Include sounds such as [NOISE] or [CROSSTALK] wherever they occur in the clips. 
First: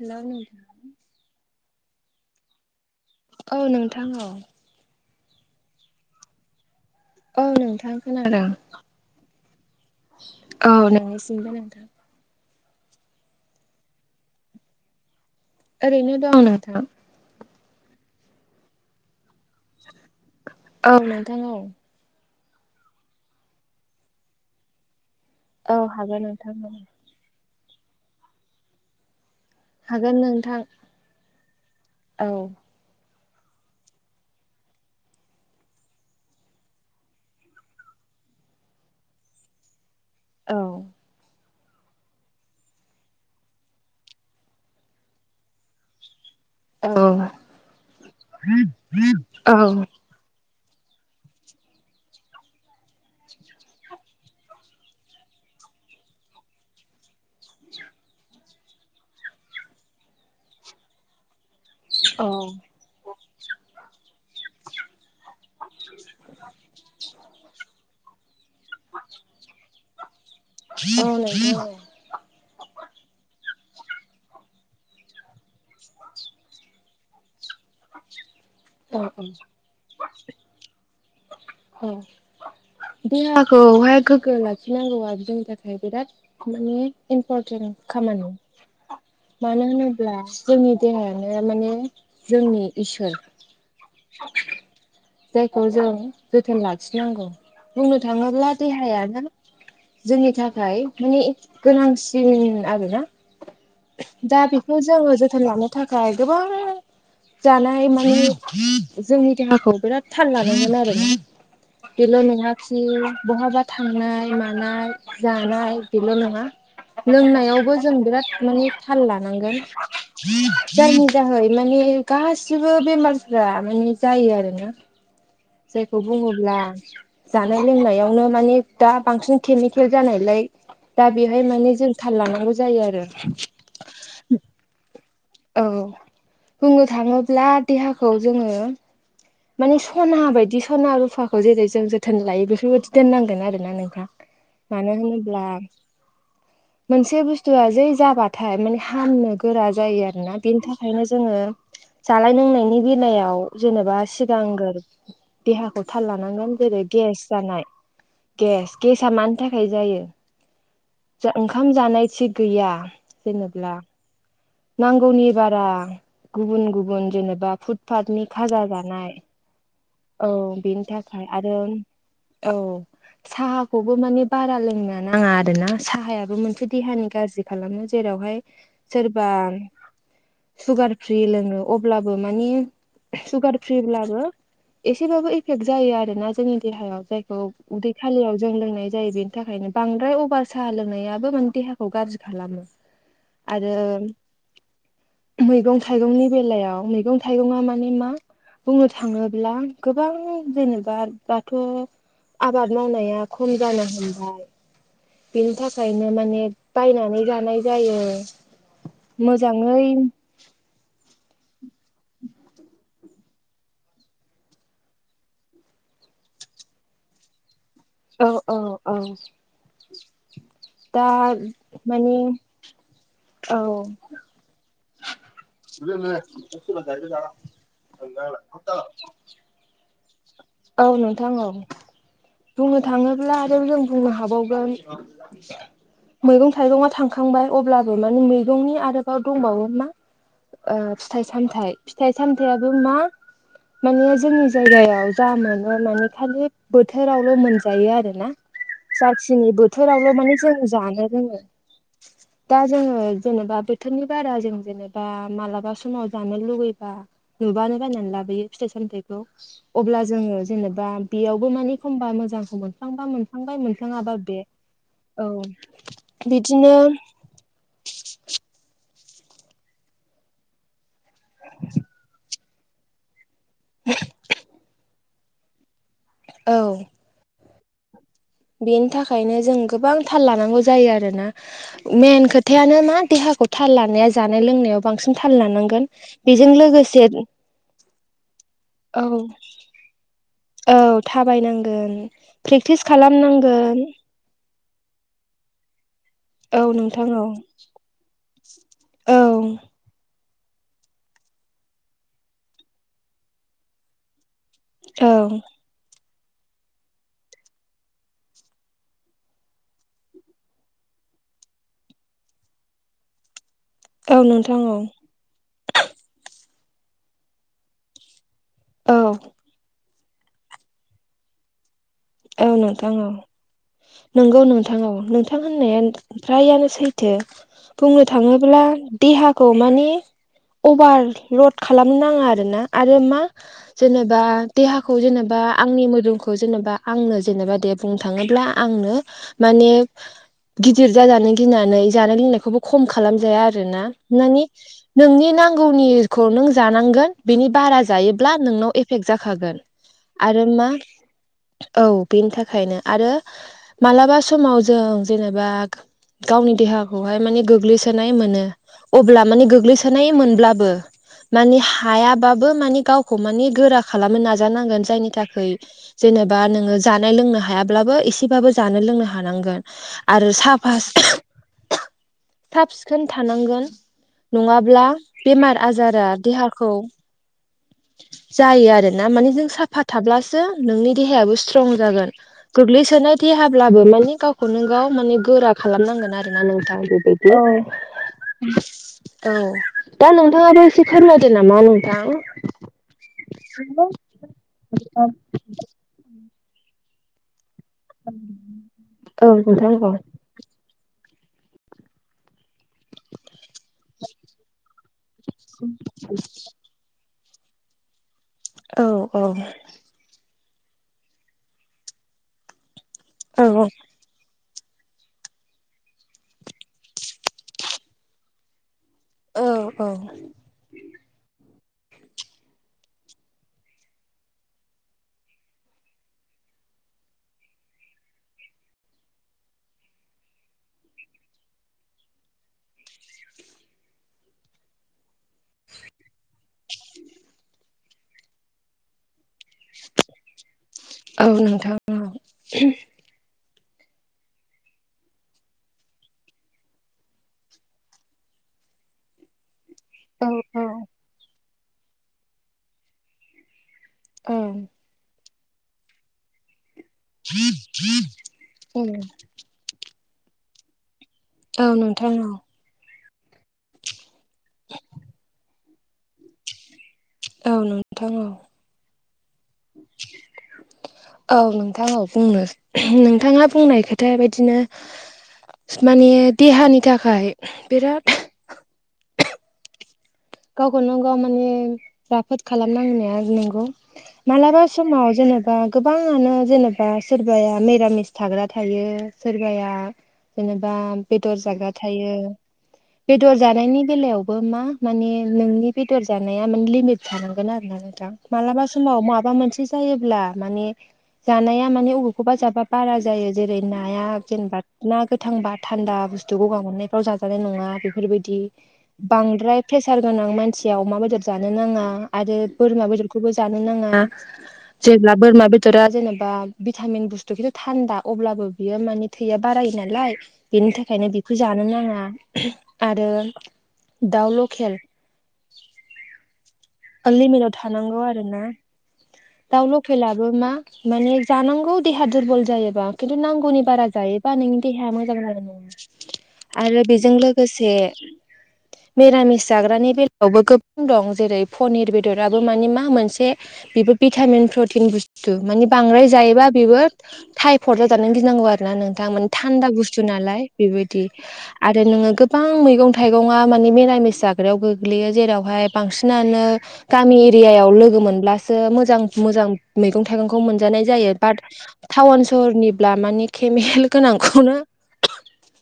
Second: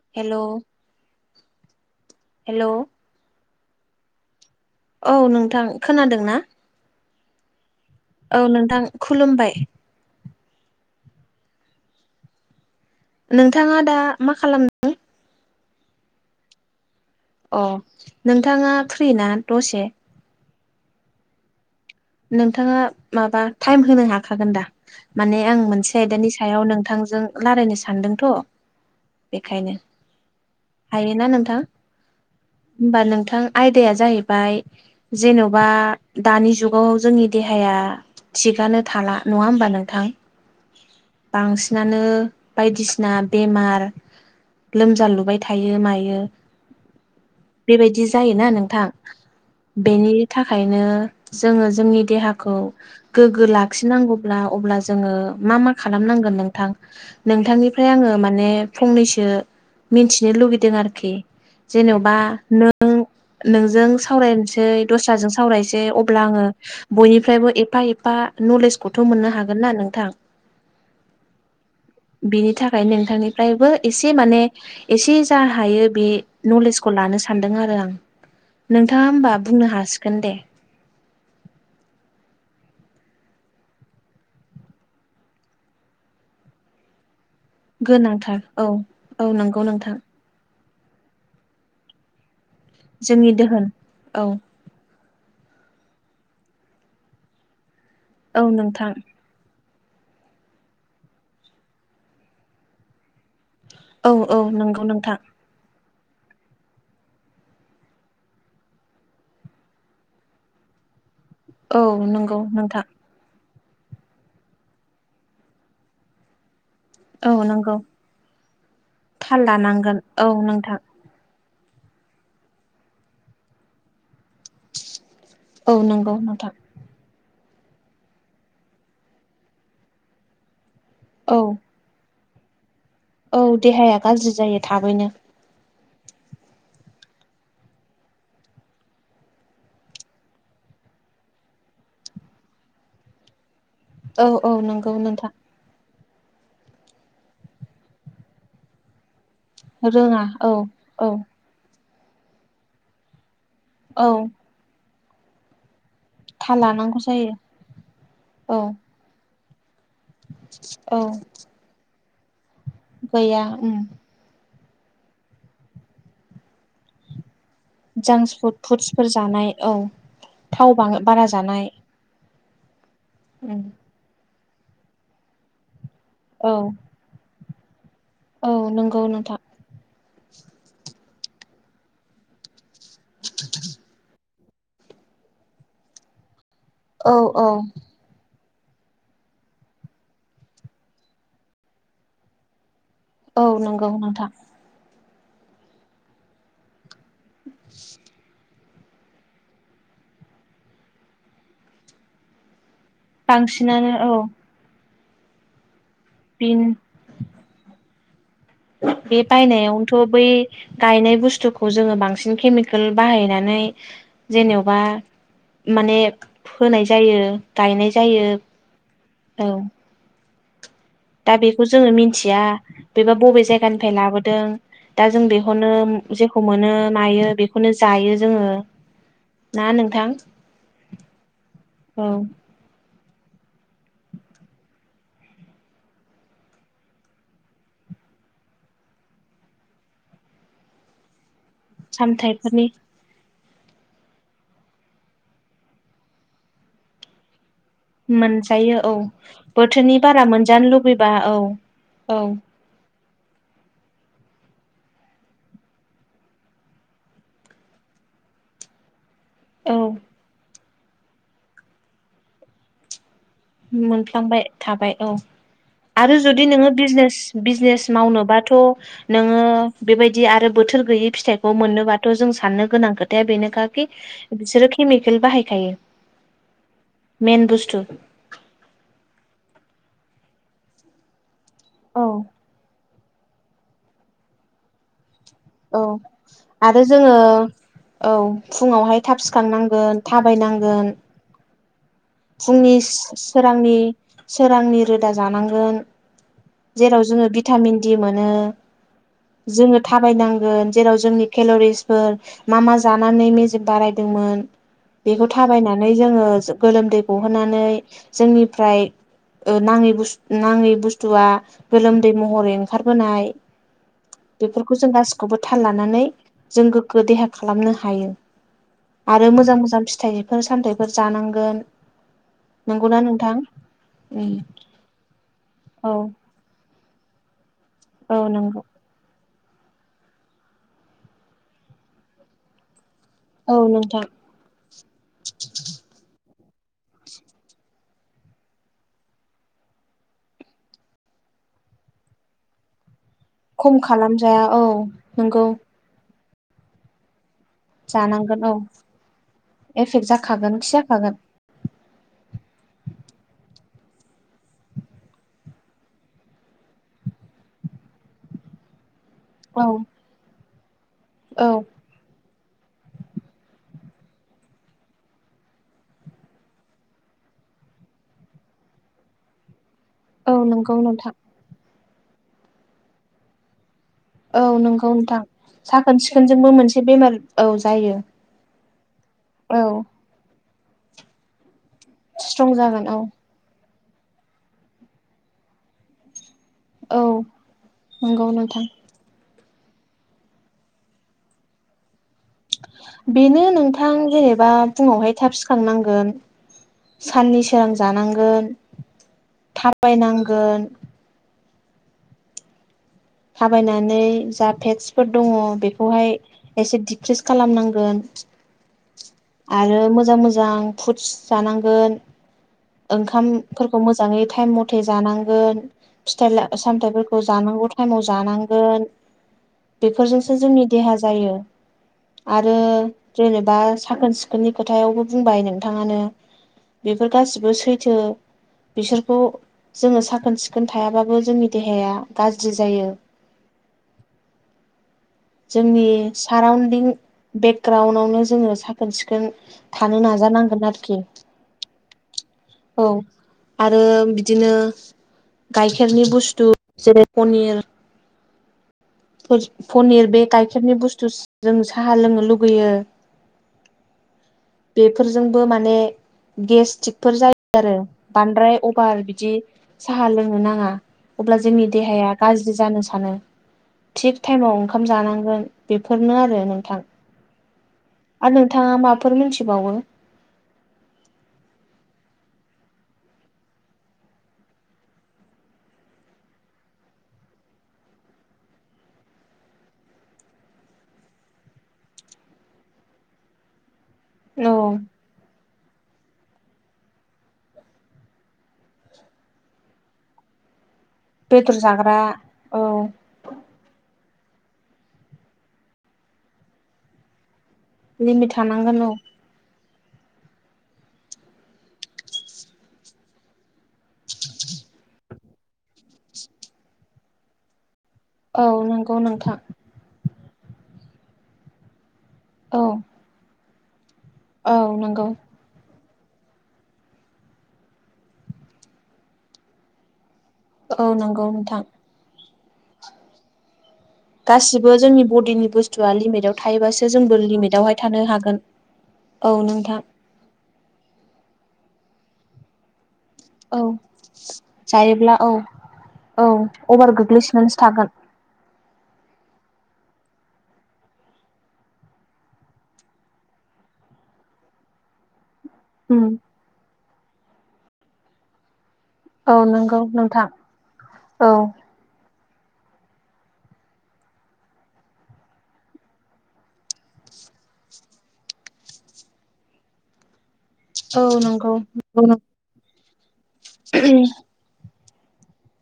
Hello नों hello औ नोंथां औ औ नोंथां खोनादोंना? औ नोंथां। खोनादों औ नोंथां खुलुमबाय। औ नोंनिसिमबो नोंथां। नोंथाङा दा मा खालामदों? ओरै दं नोंथां। अ नोंथाङा फ्रि ना दसे? औ नोंथां औ। नोंथाङा माबा टाइम होनो हाखागोन दा? माने आं औ मोनसे हागोन आयदानि नोंथां सायाव औ नोंथांजों रालायनो सानदोंथ' बेखायनो हागोन नोंथां हायोना नोंथां। औ होमबा नोंथां आयदाया जाहैबाय जेन'बा दानि जुग गाव जोंनि देहाया थिगानो थाला नङा होमबा नोंथां। औ बांसिनानो बायदिसिना बेमार लोमजा लुबाय थायो मायो। औ बेबायदि जायोना नोंथां औ बेनि थाखायनो जोङो जोंनि देहाखौ गोग्गो लाखिनांगौब्ला अब्ला जोङो मा मा खालामनांगोन नोंथां नोंथांनिफ्राय आङो माने फंनैसो मिथिनो लुगैदों आरोखि। जेनेबा नों नोंजों सावरायनोसै दस्राजों सावरायसै। आङो बयनिफ्रायबो एफा एफा नलेजखौथ' मोननो हागोन ना नोंथां। औ नंगौ बिनि थाखाय नोंथांनिफ्रायबो एसे माने एसे जा हायो बे नलेजखौ लानो सानदों आरो आं औ नोंथाङा होमबा बुंनो हासिगोन दे। औ देहाखौहाय गोग्गो लाखिनांगौआ जोंनि थाखाय बिराद माने इम्परटेन्ट खामानि गोनांथार औ औ नंगौ मानो नोंथां होनोब्ला जोंनि देहायानो माने जोंनि इसोर जोंनि दोहोन औ जायखौ जों जोथोन लाखिनांगौ बुंनो औ थाङोब्ला नोंथां देहायानो जोंनि थाखाय माने गोनांसिन आरो ना। औ औ दा बेखौ नंगौ नोंथां जोङो जोथोन लानो थाखाय गोबां जानाय माने जोंनि देहाखौ बिराद थाल लानांगोन आरो। औ बेल' नंगौ नङाखि नोंथां बहाबा थांनाय मानाय जानाय बेल' नङा औ लोंनायावबो नंगौ जों बिराद माने थाल लानांगोन जायनि जाहै माने गासिबो बेमारफ्रा माने जायो आरोना। औ जायखौ नंगौ नोंथां बुङोब्ला जानाय लोंनायावनो माने दा बांसिन केमिकेल जानायलाय दा औ बेहाय माने जों थाल लानांगौ जायो आरो। औ देहाया गाज्रि जायो थाबैनो। औ बुंनो थाङोब्ला देहाखौ जोङो माने सना बायदि सना रुफाखौ जेरै जों जोथोन लायो बेफोरबायदि दोननांगोन आरो ना नोंथां। औ औ नंगौ मानो नोंथां होनोब्ला मोनसे बुस्थुआ जै जाबाथाय माने हामनो गोरा जायो रोङा आरोना औ बेनि थाखायनो औ जोङो जानाय लोंनायनि बेलायाव जेनेबा औ सिगांग्रो देहाखौ थाल लानांगोन जेरै लानांगौ गेस जायो जानाय औ गेस गेस सा मानि थाखाय जायो औ ओंखाम जानाय थिग गैया गैया जेनेब्ला ओम नांगौनि बारा गुबुन गुबुन जेनेबा फुटपाथनि खाजा जानाय नाय औ औ थाव बेनि थाखाय बारा आरो जानाय औ उम साहाखौबो माने बारा लोंनो नाङा आरोना साहाया बेबो औ मोनसे देहानि गाज्रि खालामो जेरावहाय औ नंगौ सोरबा नोंथां सुगार फ्रि लोङो अब्लाबो मानि सुगार फ्रिब्लाबो एसेबाबो एफेक्ट जायो आरो ना जोंनि देहायाव औ जायखौ औ उदै खालियाव जों लोंनाय जायो बेनि थाखायनो बांद्राय अभार साहा लोंनायाबो माने देहाखौ गाज्रि खालामो। [INAUDIBLE] आरो नंगौ नोंथां मैगं थाइगंनि बेलायाव मैगं थाइगंआ माने मा बुंनो थाङो गोबां जेनेबा दाथ' आबाद मावनाया खम बांसिनानो जानो औ हमबाय बेनि थाखायनो माने बिन बायनानै जानाय जायो बे मोजाङै बायनायावनोथ' बै गायनाय बुसथुखौ जोङो बांसिन केमिकेल बाहायनानै जेनेबा माने फोनाय जायो गायनाय जायो औ औ औ दा बेखौ जोङो माने मिथिया बेबा बबे औ जायगानिफ्राय लाबोदों दा जों बेखौनो जेखौ मोनो मायो बेखौनो जायो जोङो ना नोंथां औ नोंथां औ औ बुंनो थाङोब्ला आरो जों बुंनो हाबावगोन मैगं थाइगंया थांखांबाय अब्लाबो माने मैगंनि आरोबाव दंबावो मा ओ फिथाइ सामथाइ फिथाइ सामथाइफोरनि सामथायाबो मा माने जोंनि जायगायाव जा मोनो माने खालि बोथोरावल' मोन- जायो आरोना मोनजायो औ जाखिनि बोथोरनि बोथोरावल' बारा माने जों मोनजानो जानो लुबैबा औ रोङो। औ दा जोङो जेनेबा बोथोरनि बारा जों जेनेबा मालाबा समाव जानो लुुबैबा नुबानो बायनानै लाबोयो फिथाइ सामथाइखौ औ अब्ला जोङो जेनेबा बेयावबो मानि एखमबा मोजांखौ मोनफ्लांबा मोन- मोनफ्लांबाय थाबाय औ आरो जुदि नोङो बिदिनो बिजनेस बिजनेस मावनोबाथ' नोङो बेबायदि आरो बोथोर गैयै फिथाइखौ मोननोबाथ' जों साननो गोनां खोथाया बेनोखा कि बिसोरो केमिकेल बाहायखायो। औ मेन बुसथु बेनि थाखायनो जों गोबां थाल लानांगौ जायो आरोना औ मेन खोथा थायानो मा देहाखौ थाल लानाया जानाय लोंनायाव बांसिन थाल लाना औ आरो जोङो औ औ फुङावहाय थाब सिखांनां- गोन औ थाबायनांगोन थाबायनांगोन फुंनि प्रेक्टिस सोरांनि खालामनांगोन सोरांनि रोदा जानांगोन औ जेराव नोंथां जोङो औ भिटामिन दि मोनो औ जोङो थाबायनांगोन जेराव जोंनि केल'रिसफोर मा मा जानानै मेजेम बारायदोंमोन औ बेखौ थाबायनानै जोङो गोलोमदै गहोनानै जोंनिफ्राय ओ नाङै बुस नाङि बुस्थुआ गोलोमदै महरै ओंखारबोनाय औ नोंथां बेफोरखौ औ जों गासिखौबो थाल लानानै जों गोग्गो देहा खालामनो हायो। औ आरो मोजां मोजां फिथाइफोर सामथाइफोर जानांगोन औ नोंथां औ उम नंगौ नोंथां औ नोंथां होननाया औ फ्रायानो सैथो। बुंनो औ नंगौ थाङोब्ला देहाखौ मानि अभार लड खालामनो नाङा आरोना आरो मा औ नोंथां जेनेबा देहाखौ जेनेबा आंनि मोदोमखौ जेनेबा आंनो जेनेबा दे बुंनो थाङोब्ला आंनो माने गिदिर जाजानो गिनानै जानाय लोंनायखौबो खम खालामजाया खम आरोना खालामजाया मानि औ नोंनि नंगौ नांगौनिखौ नों जानांगोन बिनि बारा जायोब्ला जानांगोन औ नोंनाव एफेक्ट जाखागोन एफेक्ट आरो जाखागोनखि मा जाखागोन औ बेनि थाखायनो आरो मालाबा समाव जों जेनेबा गावनि देहाखौहाय माने गोग्लैसोनाय मोनो अब्ला माने औ गोग्लैसोनाय मोनब्लाबो औ माने हायाबाबो मानि गावखौ मानि गोरा खालामनो नाजानांगोन जायनि थाखाय जेनेबा नोङो जानो लोंनो हायाब्लाबो एसेबाबो जानो लोंनो हानांगोन आरो औ नंगौ साफा नोंथां साब सिखोन थानांगोन औ नङाब्ला नंगौ नोंथां बेमार साखोन आजारा सिखोनजोंबो देहाखौ मोनसे बेमार औ जायो जायो आरो ना माने जों औ साफा थाब्लासो नोंनि देहायाबो स्ट्रं जागोन स्ट्रं जागोन औ गोग्लैसोनाय देहाब्लाबो मानि गावखौनो गाव माने गोरा खालामनांगोन आरो ना नों थां औ बेबादि नंगौ नोंथां औ दा नोंथाङाबो एसे फोरमायदो नामा नोंथां बेनो नोंथां जेनेबा औ फुङावहाय थाब सिखारनांगोन साननि सोरां जानांगोन नोंथां औ थाबायनांगोन थाबायनानै जा फेक्सफोर दङ बेखौहाय एसे दि प्रेक्टिस खालामनांगोन औ औ आरो मोजां मोजां फुदस जानांगोन औ ओंखामफोरखौ मोजाङै टाइम म थे जानांगोन फिथाइ सामथायफोरखौ जानांगौ टाइमाव जानांगोन औ औ बेफोरजोंसो जोंनि देहा जायो आरो जेनेबा साखोन सिखोननि खोथायावबो बुंबाय नोंथाङानो बेफोर गासिबो सैथो बिसोरखौ जोङो साखोन सिखोन थायाबाबो जोंनि देहाया गाज्रि जायो जोंनि साराउन्दिं बेकग्राउन्डआवनो जोङो साखोन सिखोन थानो नाजानांगोन आरोखि औ नोंथां औ औ आरो बिदिनो गाइखेरनि बुस्थु जेरै पनिर पनिर बे औ गाइखेरनि बुस्थु जों साहा लोंनो लुगैयो [UNINTELLIGIBLE] बेफोरजोंबो माने गेसथिकफोर जायो आरो बांद्राय औ अभार बिदि साहा लोंनो नाङा अब्ला जोंनि नोंथां देहाया औ गाज्रि जानो सानो थिग टाइमाव ओंखाम जानांगोन बेफोरनो आरो नोंथां औ नोंथां औ मोनथिबावो औ नोंथां औ बुंनो नोंथाङा बुंनाय खोथा बायदिनो माने देहानि थाखाय बिराद गावखौनो गाव माने राफोद खालामनांनाया नंगौ औ मालाबा समाव जेनेबा गोबाङानो जेनेबा सोरबाया मिरामिस थाग्रा थायो सोरबाया जेनेबा बेदर जाग्रा थायो औ बेदर जानायनि बेलायावबो मा मानि नोंनि बेदर जानाया माने लिमिट थानांगोन आरो ना नोंथां लिमिट मालाबा थानांगोन औ समाव मा बा मोनसे जायोब्ला माने जानाया माने बबेखौबा जाबा बारा जायो जेरै नाया जेनेबा ना गोथांबा थान्दा बुस्थु गगा मोननायफ्राव जाजानाय नङा बेफोरबाय दि औ नंगौ नोंथां बांद्राय फ्रेसार गोनां मानसिया अमा बेदर जानो नाङा आरो औ बोरमा बेदरखौबो जानो नाङा औ नंगौ जेब्ला बोरमा बे दरा जेनेबा भिटामिन बुस्थु खिन्थु थान्दा अब्लाबो बियो माने थैया बारायो नालाय बेनि औ थाखायनो नंगौ बेखौ नोंथां जानो नाङा आरो दाउ गासिबो लकेल जोंनि बडिनि बुस्थुआ लिमिटाव थायोबासो जोंबो लिमिटाव लिमिटावहाय थानांगौ थानो आरोना हागोन औ दाउ नोंथां लकेेलबो मा माने जानांगौ देहा दुरबल जायोबा खिन्थु नांगौनि औ बारा जायोबा नोंनि देहाया मोजां जायोब्ला औ जानाय औ नङा आरो अभार बेजों गोग्लैसोनानैसो लोगोसे थागोन [INAUDIBLE] मिरामिस जाग्रानि बेलायावबो गोबां दं जेरै पनिर बेदराबो मानि मा मोनसे बेबो भिटामिन प्रटिन बुस्थु माने उम बांद्राय जायोबा बेबो टाइपद जाजानानै गिनांगौ आरोना नों दा माने औ थान्दा नंगौ गुसु नोंथां नालाय बेबायदि औ आरो नोङो गोबां मैगं थाइगङा माने निरामिस जाग्रायाव गोग्लैयो जेरावहाय बांसिनानो गामि एरियायाव लोगो मोनब्लासो मोजां मोजां मैगं थाइगंखौ मोनजानाय औ जायो बाट नंगौ नंगौ नों टाउन सहरनिब्ला माने केमेकेल गोनांखौनो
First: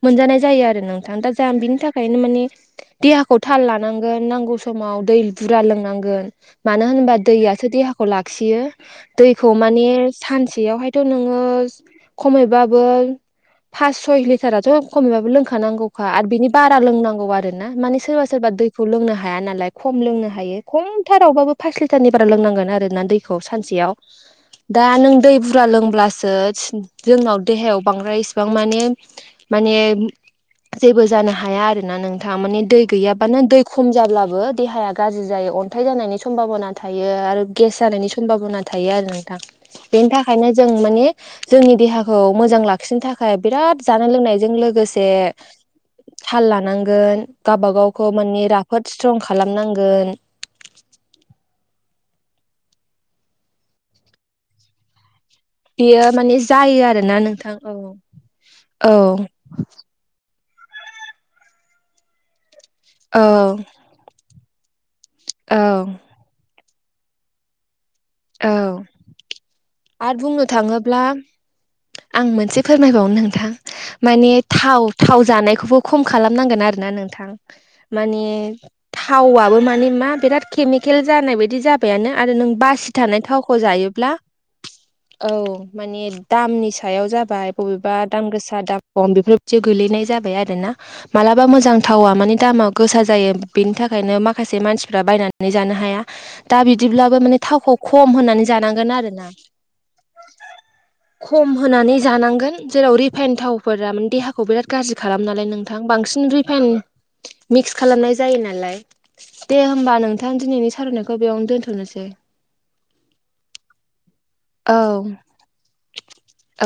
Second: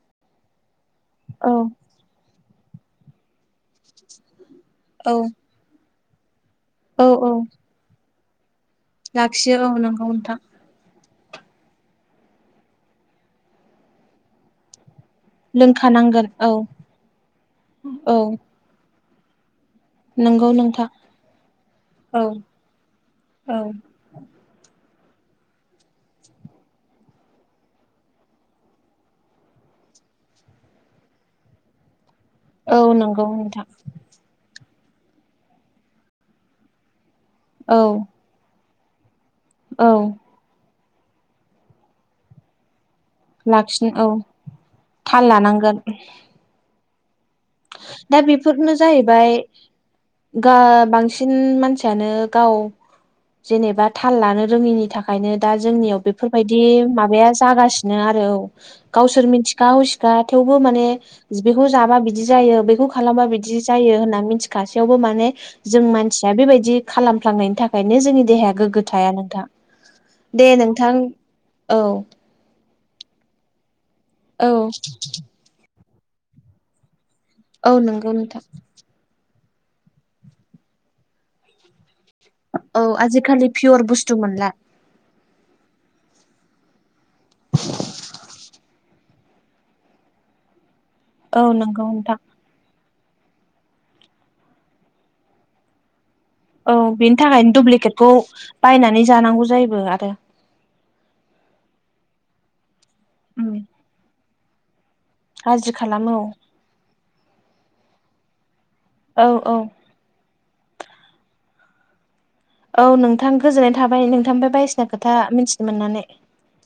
मोनजानाय जायो आरो नोंथां दा जा बिनि औ थाखाय बे ओंखायनो माने देहाखौ थाल लानांगोन नांगौ समाव दै बुरजा लोंनांगोन मानो औ होनोबा औ दैयासो देहाखौ लाखियो दैखौ लाखियो औ माने नंगौ नोंथां सानसेयावहाय नोङो फास सय लिथाराथ खमैब्लाबो लोंखानांगोन लोंखानांगौखा लोंखानांगोन आरो बिनि औ बारा लोंनांगौ आरोना माने औ सोरबा सोरबा दैखौ लोंनो हाया नालाय खम लोंनो नंगौ हायो नोंथां खमथारावबाबो पास लिटारनि बारा औ लोंनांगोन आरोना दैखौ औ सानसेयाव दा नों दै बुरजा लोंब्लासो जोंनाव देहायाव बांद्राय इसिबां माने माने जेबो जानो हाया आरोना नों थां माने औ दै नंगौ गैयाबानो दै नोंथां खम जाब्लाबो देहाया गाज्रि जायो अन्थाइ जानायनि सम्भाबना थायो आरो गेस औ जानायनि समभना थायो आरो नोंथां औ बेनि थाखायनो जों माने जोंनि देहाखौ मोजां लाखि नो थाखाय बिराद लाखिनो जानाय औ लोंनायजों लोगोसे थाल लानांगोन थाल लानांगोन गावब गावखौ दा माने बेफोरनो राफोद स्ट्रं जाहैबाय खालामनांगोन गा बांसिन मानसियानो गाव जेनेबा थाल लानो रोङिनि थाखाय ओंखायनो दा जोंनियाव बेयो माने बेफोरबायदि जायो आरोना माबाया नोंथां औ जागासिनो आरो औ औ गावसोर मिथि गाव सिखा थेवबो माने बेखौ जाबा बिदि जायो बेखौ खालामबा औ बिदि जायो होनना मिथि खासेयावबो माने औ जों मानसिया बेबायदि खालामफ्लांनायनि थाखायनो जोंनि औ देहाया गोग्गो थाया नोंथां आरो बुंनो दे नोंथां थाङोब्ला औ आं मोनसे फोरमायबावनो नोंथां माने थाव थाव जानायखौबो खम खालामनांगोन आरोना नोंथां औ नंगौ माने नोंथां थावबो माने मा बिराद केमिकेल जानाय बायदि जाबाय यानो आरो नों औ बासि थानाय आजिखालि थावखौ पियर जायोब्ला बुस्थु मोनला औ माने दामनि सायाव जाबाय बबेबा दाम गोसा दाम खम बेफोरदि गोलैनाय जाबाय आरोना मालाबा औ मोजां नंगौ थावा नोंथां माने दामा गोसा जायो बेनि थाखायनो माखासे मानसिफ्रा बायनानै जानो हाया दा औ बेनि बिदिब्लाबो माने थाखायनो थावखौ खम दुप्लिकेटखौ होनानै जानांगोन बायनानै आरो ना जानांगौ जायोबो आरो खम होनानै जानांगोन जेराव रिफाइन थावफोराे देहाखौ बिराद गाज्रि खालाम नालाय गाज्रि नोंथां खालामो बांसिन रिफाइन मिक्स खालामनाय जायो नालाय औ औ औ दे होमबा नोंथां दिनैनि सावरायनायखौ बेयावनो दोनथनोसै औ नोंथां गोजोननाय थाबाय नोंथांनिफ्राय औ बायदिसिना खोथा मिथिनो मोननानै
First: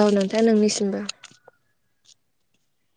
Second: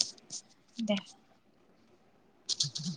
औ नोंथां दे नोंनिसिमबो [INAUDIBLE]